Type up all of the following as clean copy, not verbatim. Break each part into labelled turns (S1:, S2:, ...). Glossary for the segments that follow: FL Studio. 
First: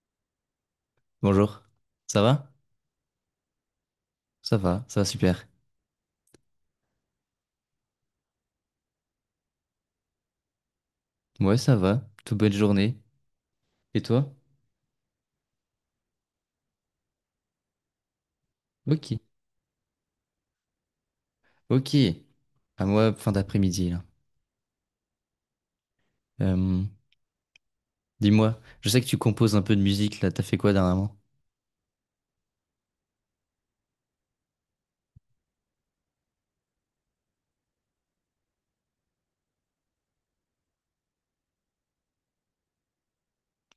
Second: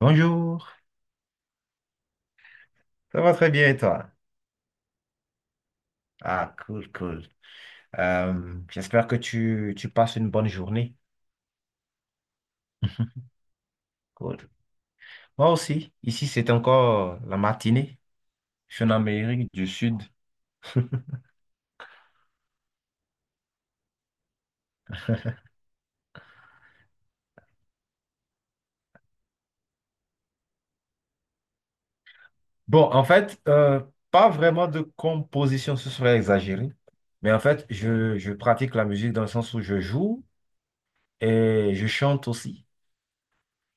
S1: Bonjour,
S2: Bonjour, ça va?
S1: ça va très bien et toi?
S2: Ça va, ça va super.
S1: Ah, cool, cool. J'espère que tu passes une bonne journée.
S2: Ouais, ça va, toute belle journée. Et toi?
S1: Cool. Moi aussi, ici c'est encore la matinée. Je suis en
S2: Ok,
S1: Amérique du Sud.
S2: ok. À moi, fin d'après-midi, là. Euh, Dis-moi, je sais que tu composes un peu de musique, là, t'as fait quoi dernièrement?
S1: Bon, en fait, pas vraiment de composition, ce serait exagéré. Mais en fait, je pratique la musique dans le sens où je joue et je chante aussi.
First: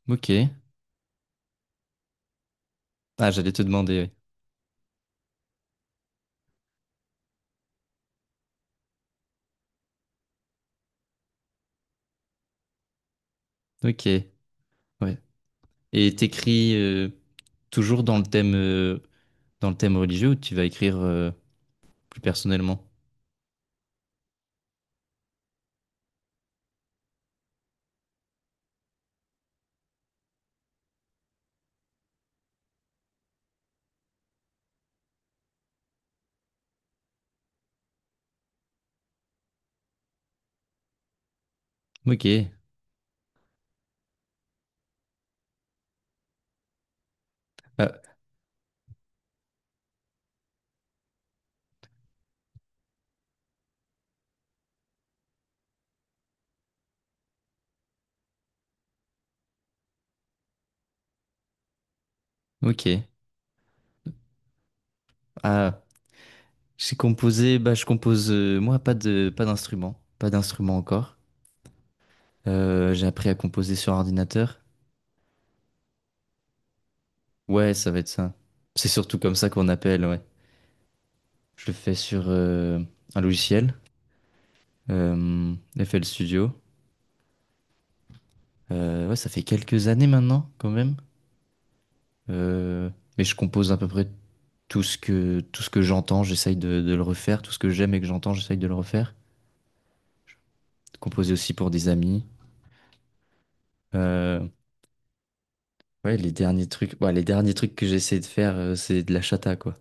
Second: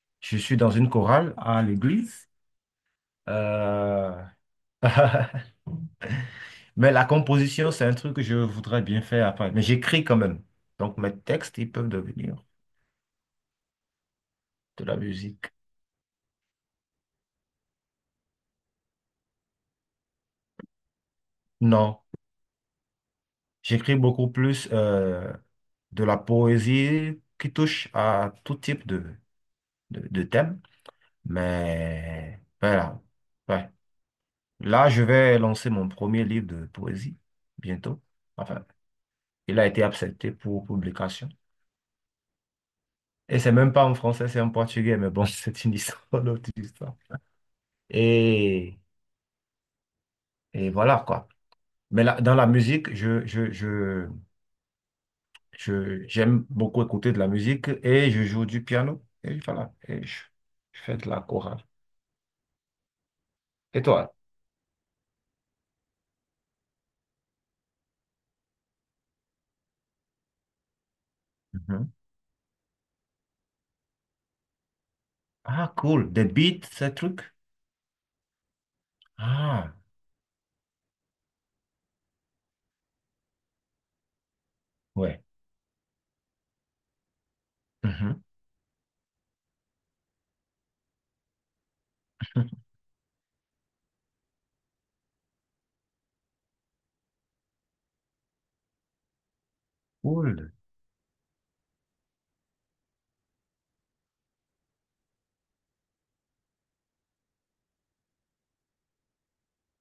S2: Ok.
S1: Je suis dans une chorale à l'église.
S2: Ah, j'allais te demander,
S1: Euh, Mais la composition, c'est un truc que je voudrais bien faire après. Mais j'écris quand même. Donc mes textes, ils peuvent devenir
S2: ouais. Ok,
S1: de la
S2: ouais.
S1: musique.
S2: Et t'écris toujours dans le thème religieux ou tu vas écrire
S1: Non,
S2: plus personnellement?
S1: j'écris beaucoup plus de la poésie qui touche à tout type de thème. Mais voilà. Ouais. Là, je vais lancer mon premier livre de poésie bientôt. Enfin, il a été accepté pour publication.
S2: Ok.
S1: Et c'est même pas en français, c'est en portugais. Mais bon, c'est une histoire, une autre histoire.
S2: Ah,
S1: Et, et voilà quoi. Mais là, dans la musique, je j'aime beaucoup écouter de la musique et je joue du piano. Et voilà, je fais de la chorale.
S2: ok.
S1: Et toi?
S2: Ah, j'ai composé, bah je compose moi pas d'instrument, pas d'instrument encore.
S1: Mhm.
S2: J'ai appris à composer sur ordinateur.
S1: Ah, cool. Des beats, ces trucs?
S2: Ouais, ça va être ça. C'est surtout comme ça qu'on
S1: Ah,
S2: appelle, ouais. Je le fais sur un logiciel,
S1: ouais.
S2: euh, FL Studio.
S1: Mhm.
S2: Ouais, ça fait quelques années maintenant, quand même. Euh, mais je compose à peu près tout ce que j'entends, j'essaye de le refaire. Tout ce que j'aime et que j'entends, j'essaye de le refaire.
S1: Cool.
S2: Composer aussi pour des amis. Euh, ouais, les derniers trucs, ouais, les derniers trucs que j'ai essayé de faire, c'est de la chata, quoi.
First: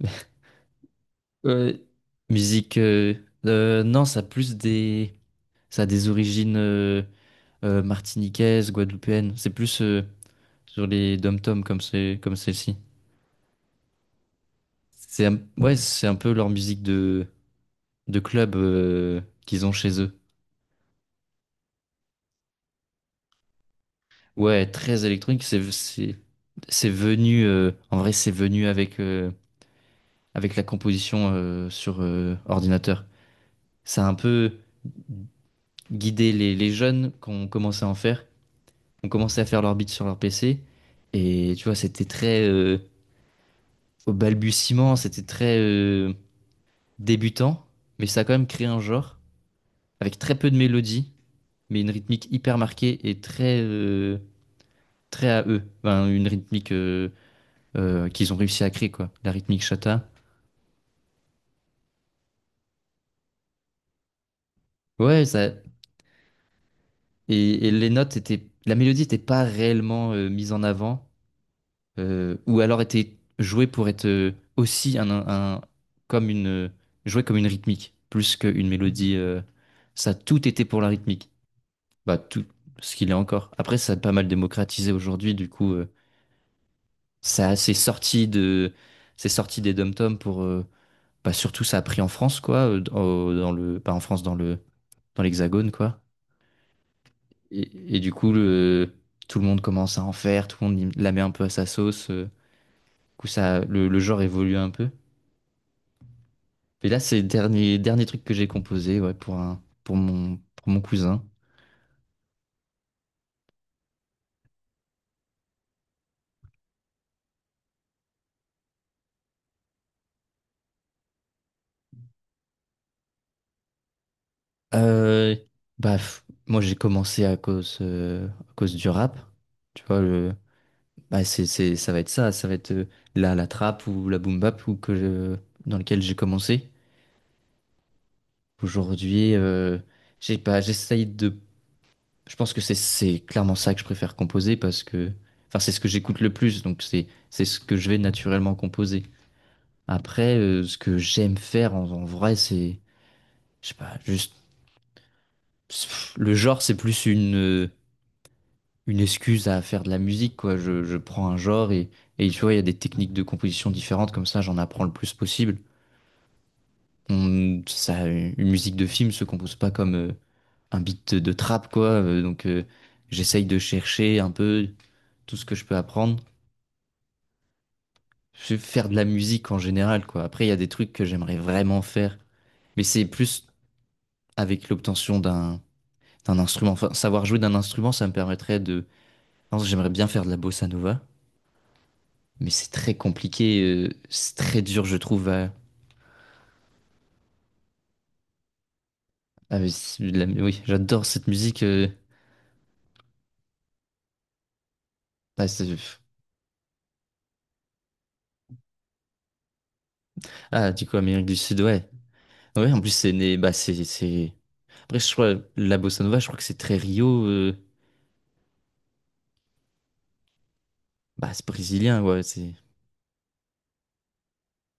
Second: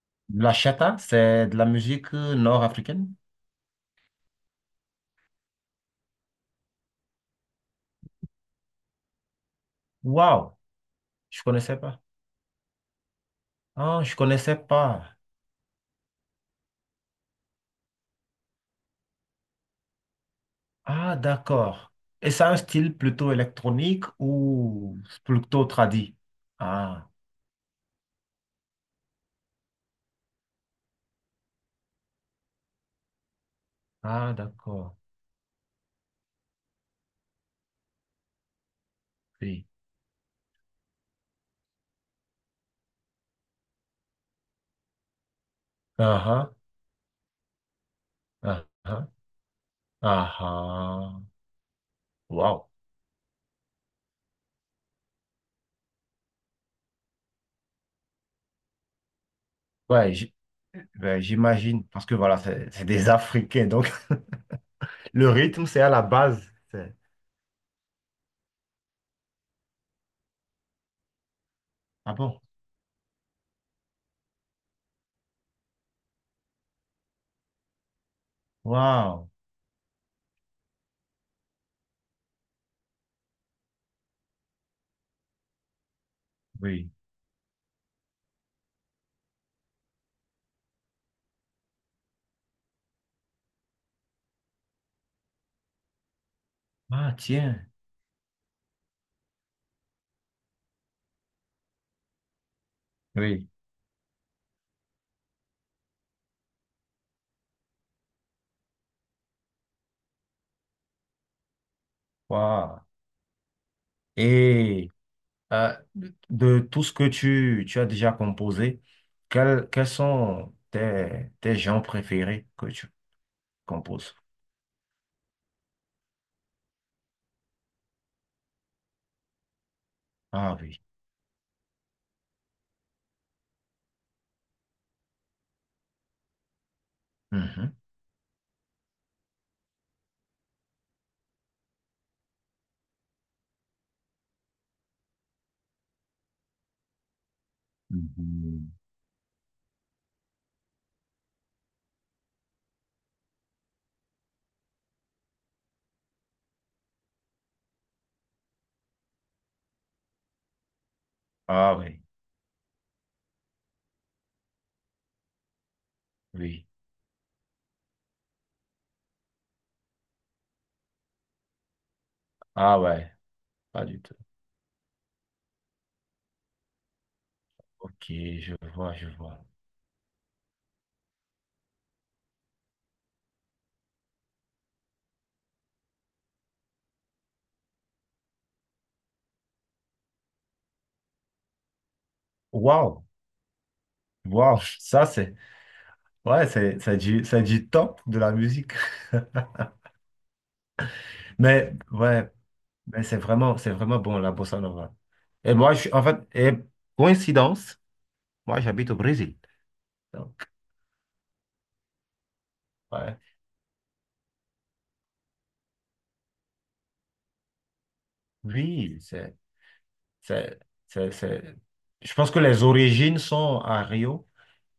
S1: La chata, c'est de la
S2: Euh,
S1: musique
S2: Musique,
S1: nord-africaine?
S2: non, ça a plus des. Ça a des origines martiniquaises, guadeloupéennes. C'est plus
S1: Waouh,
S2: sur les
S1: je
S2: dom-toms
S1: connaissais
S2: comme
S1: pas.
S2: c'est comme celle-ci.
S1: Ah, je connaissais pas.
S2: Ouais, c'est un peu leur musique de club qu'ils ont chez eux.
S1: Ah, d'accord. Et c'est un style plutôt électronique
S2: Ouais,
S1: ou
S2: très électronique.
S1: plutôt
S2: C'est
S1: tradi?
S2: c'est
S1: Ah,
S2: venu en vrai, c'est venu avec avec la composition sur ordinateur. Ça a un
S1: ah,
S2: peu
S1: d'accord.
S2: guidé les jeunes qui ont commencé à en faire. Ont commencé à faire
S1: Oui.
S2: leur beat sur leur PC. Et tu vois, c'était très au balbutiement, c'était très
S1: Ah
S2: débutant, mais ça a quand même
S1: ah,
S2: créé un
S1: ah
S2: genre avec très
S1: ah,
S2: peu de mélodie,
S1: ah.
S2: mais une rythmique hyper
S1: Waouh.
S2: marquée et très très à eux. Enfin, une rythmique qu'ils ont réussi à créer quoi, la rythmique chata.
S1: Ouais, ouais, j'imagine, parce que voilà, c'est des Africains, donc
S2: Ouais,
S1: le
S2: ça
S1: rythme, c'est à la base. C'est-
S2: et les notes étaient, la mélodie n'était pas réellement mise en avant
S1: Ah bon?
S2: ou alors était jouée pour être aussi un comme une jouée comme une rythmique plus qu'une mélodie.
S1: Waouh.
S2: Ça, tout était pour la rythmique. Bah, tout ce qu'il est encore. Après, ça a pas mal démocratisé aujourd'hui, du coup,
S1: Oui.
S2: ça c'est sorti de, c'est sorti des dom-toms pour, bah, surtout ça a pris en France, quoi, dans le, pas en France, dans le, dans l'Hexagone, quoi.
S1: Ah, tiens.
S2: Et du coup, le, tout le monde commence à en faire, tout le monde y- la met un peu à sa sauce. Du coup,
S1: Oui.
S2: ça, le genre évolue un peu. Et là, c'est le dernier, dernier truc que j'ai composé, ouais, pour un, pour mon cousin.
S1: Waouh. Et de tout ce que tu as déjà composé, quels sont tes, tes genres préférés que tu composes?
S2: Euh, bah, f- Moi j'ai commencé à cause du rap. Tu vois, le,
S1: Ah oui.
S2: bah, c'est, ça va être ça, ça va être la, la trap ou la boom bap dans lequel j'ai commencé.
S1: Mhm.
S2: Aujourd'hui, j'ai pas, j'essaye de. Je pense que c'est clairement ça que je préfère composer parce que. Enfin, c'est ce que j'écoute le plus, donc c'est ce que je vais naturellement
S1: Mhm.
S2: composer. Après, ce que j'aime faire en, en vrai, c'est. Je sais pas, juste. Le genre, c'est plus une. Une excuse à faire de la musique, quoi. Je prends un genre
S1: Ah oui.
S2: et tu vois, il y a des techniques de composition différentes, comme ça, j'en apprends le plus possible.
S1: Oui.
S2: Ça, une musique de film se compose pas comme un beat de trap, quoi. Donc,
S1: Ah ouais.
S2: j'essaye de
S1: Pas du tout.
S2: chercher un peu tout ce que je peux apprendre.
S1: Ok,
S2: Je
S1: je
S2: vais faire
S1: vois,
S2: de la
S1: je vois.
S2: musique en général, quoi. Après, il y a des trucs que j'aimerais vraiment faire, mais c'est plus avec l'obtention d'un instrument. Enfin, savoir jouer d'un instrument, ça me permettrait de. Par exemple, j'aimerais bien faire de la bossa nova. Mais c'est très
S1: Waouh,
S2: compliqué, c'est
S1: waouh,
S2: très dur, je
S1: ça
S2: trouve.
S1: c'est, ouais, c'est du, c'est du top de la musique.
S2: C'est oui, j'adore cette musique.
S1: Mais ouais, mais c'est vraiment bon la bossa nova.
S2: Ah,
S1: Et moi,
S2: c'est-
S1: je suis, en fait, et coïncidence, moi j'habite au Brésil. Donc,
S2: ah, du coup, Amérique du Sud, ouais. Ouais, en plus, c'est
S1: ouais,
S2: né. Bah, c'est… Après, je crois, la bossa nova, je crois que c'est très Rio.
S1: oui, c'est, c'est,
S2: Bah, c'est
S1: c'est-
S2: brésilien,
S1: Je
S2: ouais.
S1: pense que
S2: C'est…
S1: les origines sont à Rio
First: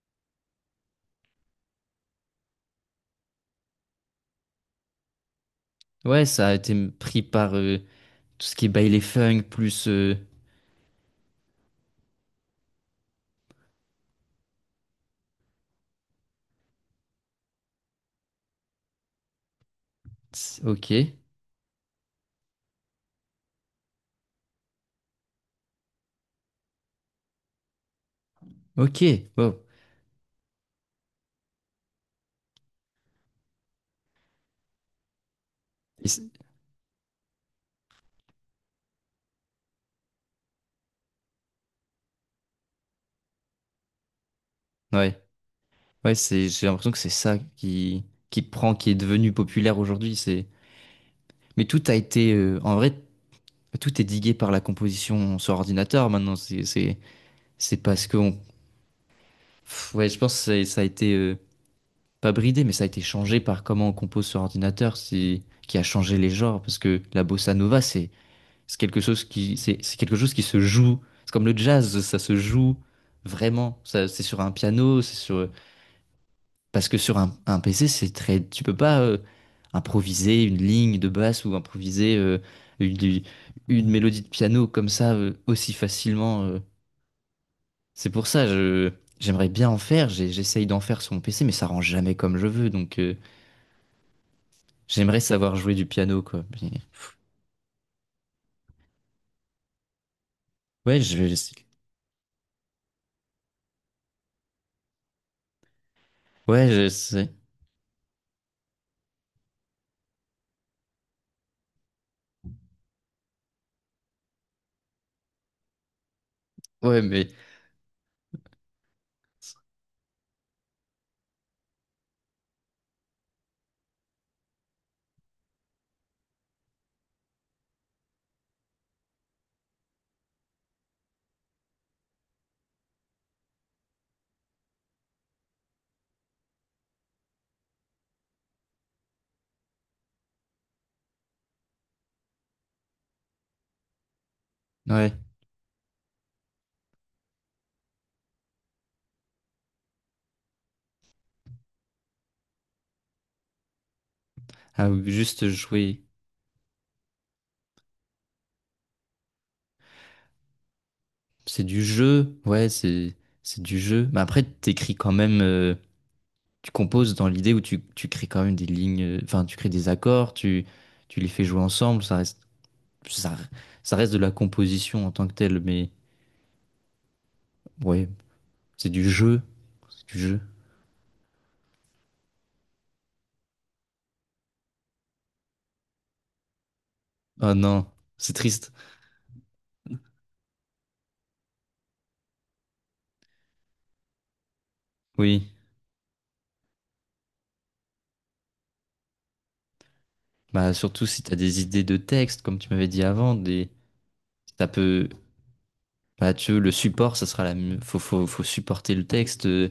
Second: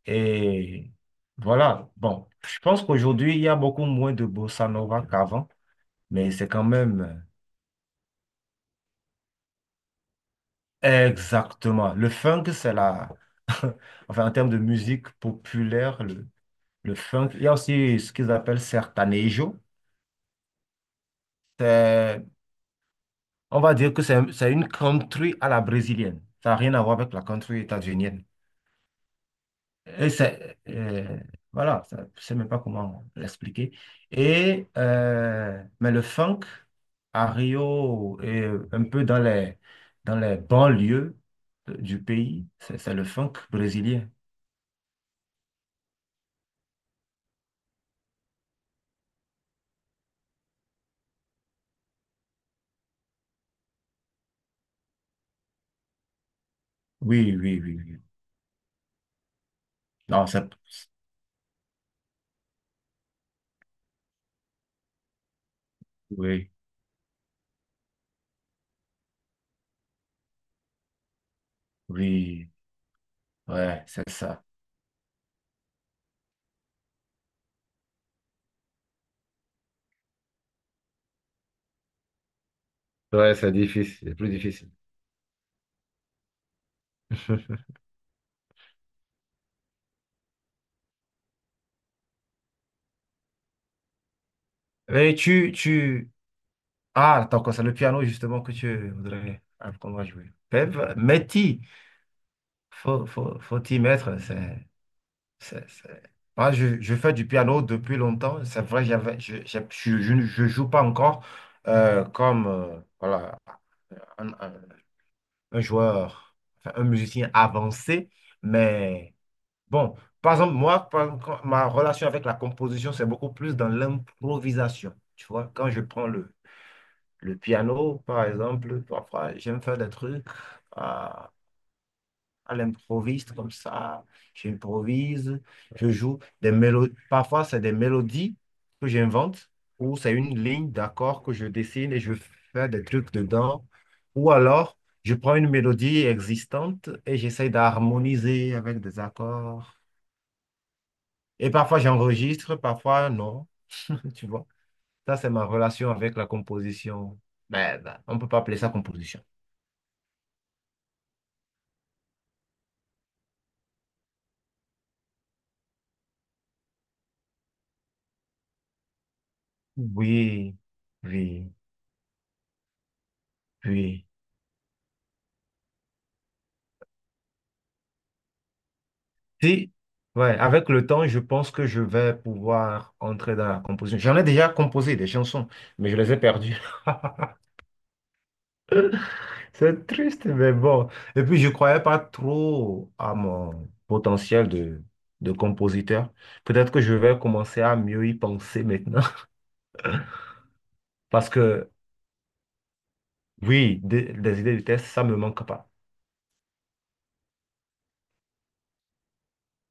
S1: et voilà. Bon, je pense qu'aujourd'hui il y a beaucoup moins de bossa nova qu'avant,
S2: Ouais,
S1: mais
S2: ça
S1: c'est
S2: a
S1: quand
S2: été
S1: même.
S2: pris par tout ce qui est baile funk, plus.
S1: Exactement. Le funk, c'est la... enfin, en termes de musique populaire, le funk, il y a aussi ce qu'ils appellent sertanejo.
S2: Ok,
S1: C'est- On va dire que c'est une country à la brésilienne. Ça n'a rien à voir avec la country états-unienne.
S2: ok, wow.
S1: Et c'est... voilà, je ne sais même pas comment l'expliquer. Et... mais le
S2: Et c'est-
S1: funk, à Rio et un peu dans les banlieues du pays, c'est le funk brésilien.
S2: ouais, ouais, c'est, j'ai l'impression que c'est ça qui prend, qui est devenu populaire aujourd'hui. C'est… Mais tout a été. En vrai, tout est digué par la composition sur ordinateur maintenant. C'est c'est-
S1: Oui, oui,
S2: c'est
S1: oui, oui.
S2: parce que pff, ouais, je
S1: Non,
S2: pense que
S1: ça,
S2: ça a été pas bridé, mais ça a été changé par comment on compose sur ordinateur, qui a changé les
S1: oui,
S2: genres. Parce que la bossa nova, c'est quelque chose qui c'est quelque chose qui se joue. C'est comme le jazz, ça se
S1: oui,
S2: joue vraiment.
S1: ouais,
S2: Ça,
S1: c'est
S2: c'est sur
S1: ça.
S2: un piano, c'est sur parce que sur un PC, c'est très tu peux pas improviser une ligne de basse ou improviser une,
S1: Ouais, c'est
S2: une
S1: difficile, c'est
S2: mélodie de
S1: plus
S2: piano
S1: difficile.
S2: comme ça aussi facilement. C'est pour ça, je j'aimerais bien en faire. J'essaye d'en faire sur mon PC, mais ça rend jamais comme je veux. Donc,
S1: Mais
S2: j'aimerais savoir jouer du piano, quoi.
S1: ah, t'as encore ça, le piano, justement, que tu voudrais apprendre à jouer. Mais,
S2: Ouais, je
S1: mais
S2: vais
S1: t'y-
S2: essayer.
S1: faut t'y mettre, c'est, c'est- Moi,
S2: Ouais, je
S1: je fais du
S2: sais.
S1: piano depuis longtemps, c'est vrai, j'avais, je ne- je joue pas encore comme, voilà, un, un- un joueur, enfin, un
S2: Ouais, mais
S1: musicien avancé, mais Bon, par exemple, moi, par exemple, ma relation avec la composition, c'est beaucoup plus dans l'improvisation. Tu vois, quand je prends le piano, par exemple, parfois, j'aime faire des trucs à, à l'improviste, comme ça. J'improvise, je joue des mélodies. Parfois, c'est des mélodies que j'invente, ou c'est une ligne d'accords que je dessine et je fais des trucs dedans. Ou alors,
S2: ouais.
S1: je prends une mélodie existante et j'essaie d'harmoniser avec des accords. Et parfois j'enregistre, parfois non. Tu vois,
S2: Ah, ou
S1: ça c'est ma
S2: juste
S1: relation
S2: jouer.
S1: avec la composition. Mais ben, on ne peut pas appeler ça composition.
S2: C'est du jeu. Ouais, c'est du jeu. Mais après, t'écris quand même. Tu composes dans l'idée où tu crées quand même des lignes. Enfin, tu crées des accords.
S1: Oui,
S2: Tu les fais
S1: oui,
S2: jouer ensemble. Ça Ça
S1: oui.
S2: reste de la composition en tant que telle. Mais ouais, c'est du jeu.
S1: Si,
S2: C'est du
S1: ouais,
S2: jeu.
S1: avec le temps, je pense que je vais pouvoir entrer dans la composition. J'en ai déjà composé des chansons, mais je les ai perdues.
S2: Oh non, c'est triste.
S1: C'est triste, mais bon. Et puis, je ne croyais pas trop à mon potentiel de
S2: Oui.
S1: compositeur. Peut-être que je vais commencer à mieux y penser maintenant.
S2: Bah surtout si
S1: Parce
S2: t'as des
S1: que
S2: idées de texte, comme tu m'avais dit avant, des
S1: Oui, des idées de
S2: ça
S1: test, ça
S2: peut
S1: me manque pas.
S2: bah tu veux, le support, ça sera la mieux- faut supporter le texte.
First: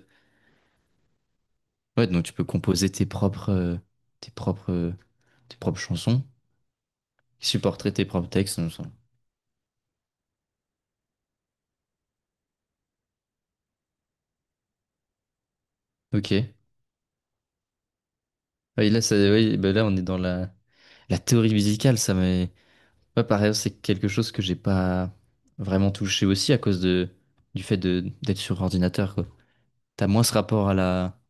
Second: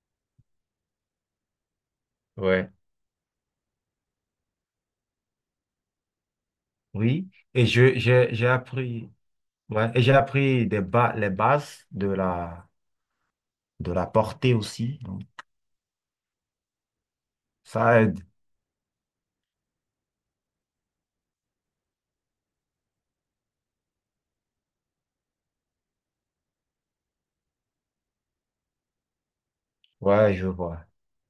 S2: Ouais, donc tu peux
S1: Ouais.
S2: composer tes propres tes propres tes propres chansons,
S1: Oui,
S2: qui
S1: et
S2: supporteraient tes propres
S1: j'ai
S2: textes. Dans le sens.
S1: appris, ouais, et j'ai appris les bases de la portée aussi. Donc,
S2: Ok.
S1: ça aide.
S2: Oui, là ça oui, bah là on est dans la la théorie musicale, ça m'est pas pareil, c'est quelque chose que j'ai pas vraiment touché aussi à cause de du fait de d'être sur ordinateur quoi. T'as moins ce
S1: Ouais, je
S2: rapport à
S1: vois.
S2: la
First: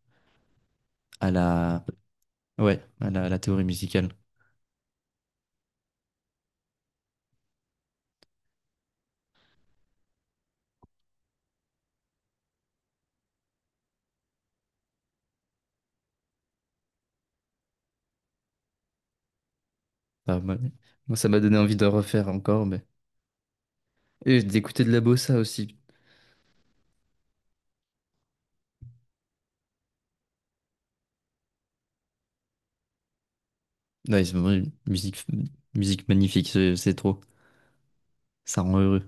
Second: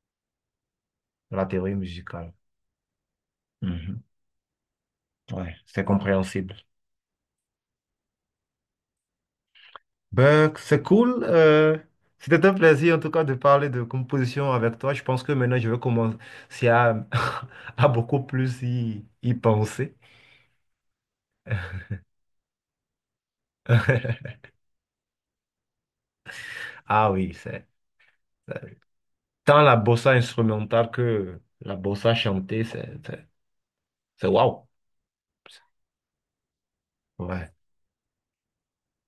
S2: à
S1: La théorie
S2: la,
S1: musicale.
S2: ouais, à la théorie
S1: Mhm.
S2: musicale.
S1: Ouais, c'est compréhensible. Ben, c'est cool. C'était un plaisir en tout cas de parler de composition avec toi. Je pense que maintenant je vais commencer à, à beaucoup plus y penser.
S2: Enfin, moi, moi, ça m'a donné envie de refaire encore, mais et d'écouter de la bossa aussi.
S1: Ah oui, c'est. Tant la bossa instrumentale que la bossa chantée,
S2: Ouais,
S1: c'est
S2: c'est vraiment
S1: waouh.
S2: une musique, musique magnifique, c'est trop.
S1: Ouais,
S2: Ça rend heureux.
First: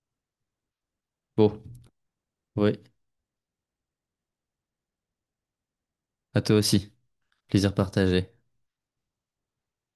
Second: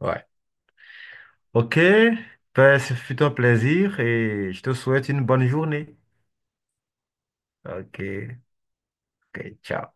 S1: ouais.
S2: Bon,
S1: Ok, ben,
S2: ouais,
S1: ce fut un plaisir et je te souhaite une bonne journée.
S2: à toi aussi. Plaisir
S1: Ok,
S2: partagé.
S1: ok, ciao.